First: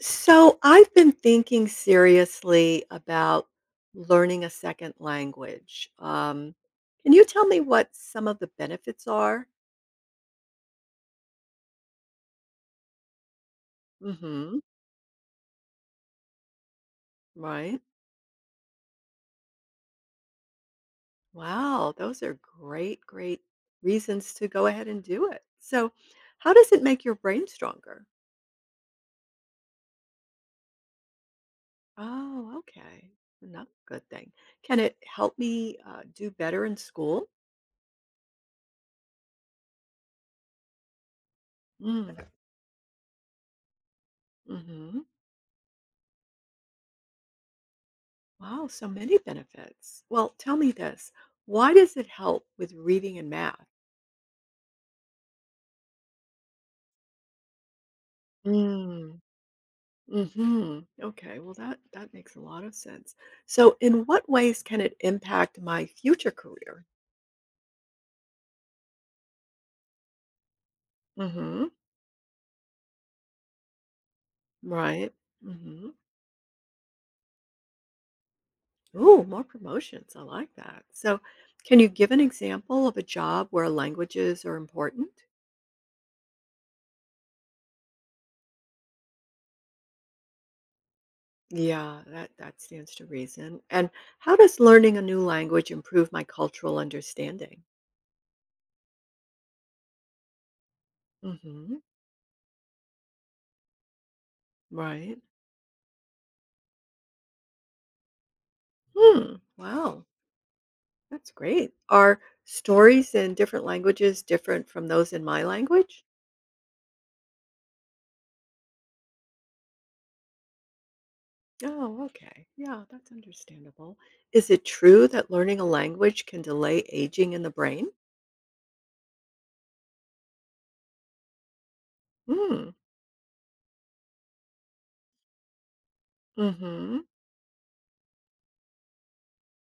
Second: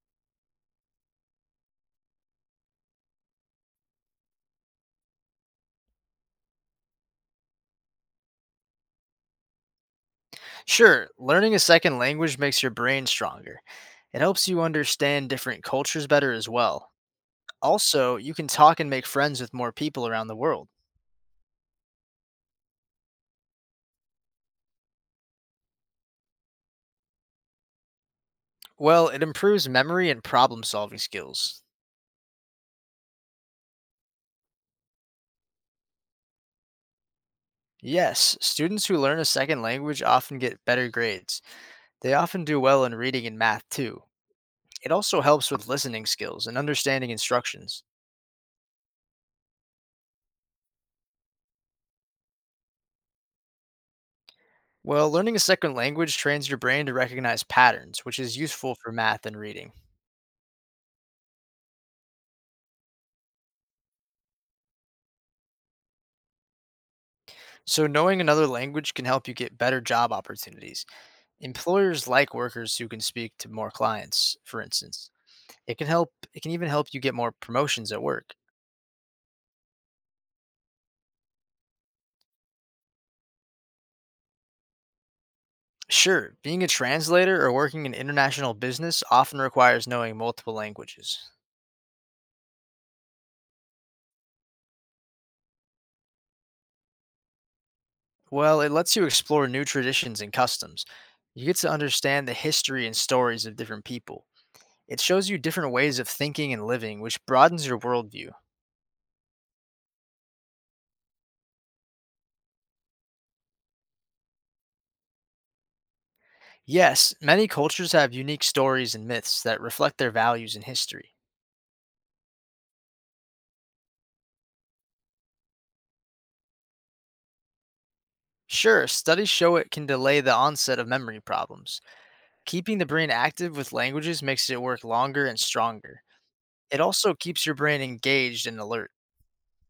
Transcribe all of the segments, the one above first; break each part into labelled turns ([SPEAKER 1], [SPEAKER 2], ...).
[SPEAKER 1] So I've been thinking seriously about learning a second language. Can you tell me what some of the benefits are?
[SPEAKER 2] Sure, learning a second language makes your brain stronger. It helps
[SPEAKER 1] Hmm.
[SPEAKER 2] you understand different cultures better as well.
[SPEAKER 1] Right.
[SPEAKER 2] Also, you can talk and make friends with more people around the world.
[SPEAKER 1] Wow, those are great, great reasons to go ahead and do it. So, how does it make your brain stronger?
[SPEAKER 2] Well, it improves memory and problem solving skills.
[SPEAKER 1] Oh, okay. Another good thing. Can it help me do better in school?
[SPEAKER 2] Yes, students who learn a second language often get better grades. They often do well in reading and math too. It
[SPEAKER 1] Mm-hmm.
[SPEAKER 2] also helps with listening skills and understanding instructions.
[SPEAKER 1] Wow, so many benefits. Well, tell me this. Why does it help with reading and math?
[SPEAKER 2] Well, learning a second language trains your brain to recognize patterns, which is useful for
[SPEAKER 1] Mm.
[SPEAKER 2] math and reading.
[SPEAKER 1] Hmm. Okay, well that makes a lot of sense. So in what ways can it impact my future career?
[SPEAKER 2] So, knowing another language can help you get better job opportunities.
[SPEAKER 1] Hmm.
[SPEAKER 2] Employers like workers who can speak to more clients, for instance.
[SPEAKER 1] Right.
[SPEAKER 2] It can
[SPEAKER 1] Hmm.
[SPEAKER 2] help it can even help you get more promotions at work.
[SPEAKER 1] Ooh, more promotions. I like that. So can you give an example of a job where languages are important?
[SPEAKER 2] Sure, being a translator or working in international business often requires knowing multiple languages.
[SPEAKER 1] Yeah, that stands to reason. And how does learning a new language improve my cultural understanding?
[SPEAKER 2] Well, it lets you explore new traditions and customs. You get to
[SPEAKER 1] Hmm.
[SPEAKER 2] understand the history and stories of different people. It
[SPEAKER 1] Right.
[SPEAKER 2] shows you different ways of thinking and living, which broadens your worldview.
[SPEAKER 1] Hmm. Wow. That's great. Are stories in different languages different from those in my language?
[SPEAKER 2] Yes, many cultures have unique stories and myths that reflect their values and history.
[SPEAKER 1] Oh, okay. Yeah, that's understandable. Is it true that learning a language can delay aging in the brain?
[SPEAKER 2] Sure, studies show it can delay the onset of memory problems.
[SPEAKER 1] Hmm.
[SPEAKER 2] Keeping the brain active with languages makes it work longer and stronger. It
[SPEAKER 1] Mm-hmm.
[SPEAKER 2] also keeps your brain engaged and alert.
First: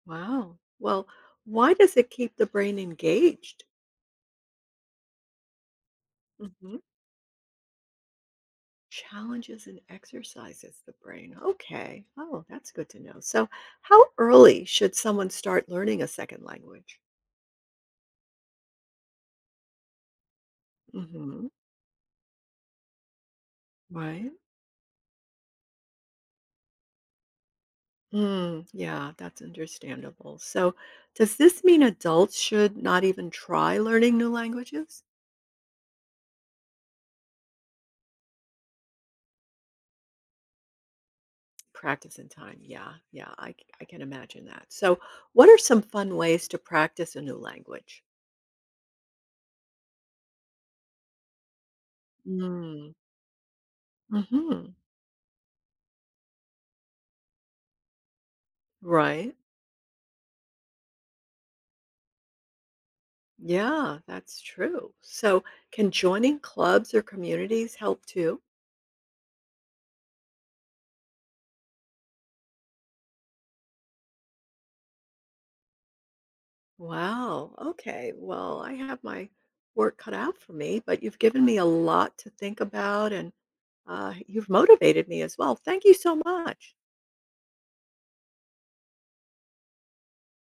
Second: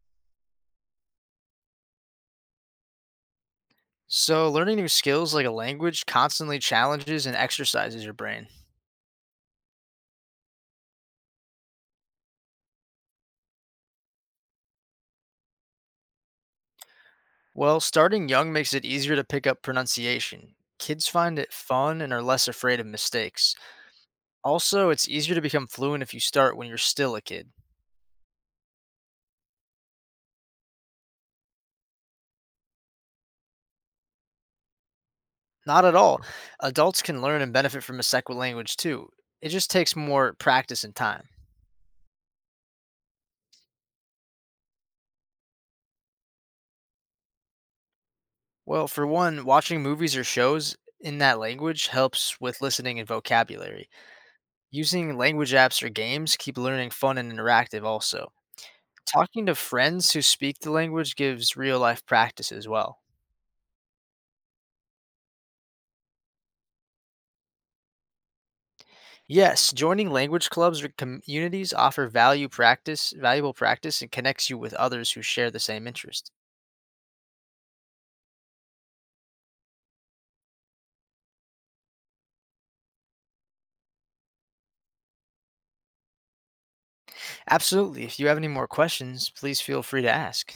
[SPEAKER 1] Wow. Well, why does it keep the brain engaged?
[SPEAKER 2] So, learning new skills like a language constantly
[SPEAKER 1] Mm-hmm.
[SPEAKER 2] challenges and exercises your brain.
[SPEAKER 1] Challenges and exercises the brain. Okay. Oh, that's good to know. So, how early should someone start learning a second language?
[SPEAKER 2] Well, starting young makes it easier to pick up pronunciation. Kids find
[SPEAKER 1] Mm-hmm.
[SPEAKER 2] it fun and are less afraid of mistakes.
[SPEAKER 1] Right.
[SPEAKER 2] Also, it's easier to become fluent if you start when you're still a kid.
[SPEAKER 1] Mm, yeah, that's understandable. So, does this mean adults should not even try learning new languages?
[SPEAKER 2] Not at all. Adults can learn and benefit from a second language too. It just takes more practice and time.
[SPEAKER 1] Practice and time. Yeah, yeah, I can imagine that. So, what are some fun ways to practice a new language?
[SPEAKER 2] Well, for one, watching movies or shows in that language helps with
[SPEAKER 1] Mm.
[SPEAKER 2] listening and vocabulary.
[SPEAKER 1] Hmm.
[SPEAKER 2] Using language apps or games keep learning fun and interactive also.
[SPEAKER 1] Right.
[SPEAKER 2] Talking to friends who speak the language gives real life practice as well.
[SPEAKER 1] Yeah, that's true. So, can joining clubs or communities help too?
[SPEAKER 2] Yes, joining language clubs or communities offer valuable practice and connects you with others who share the same interest.
[SPEAKER 1] Wow. Okay. Well, I have my work cut out for me, but you've given me a lot to think about, and you've motivated me as well. Thank you so much.
[SPEAKER 2] Absolutely. If you have any more questions, please feel free to ask.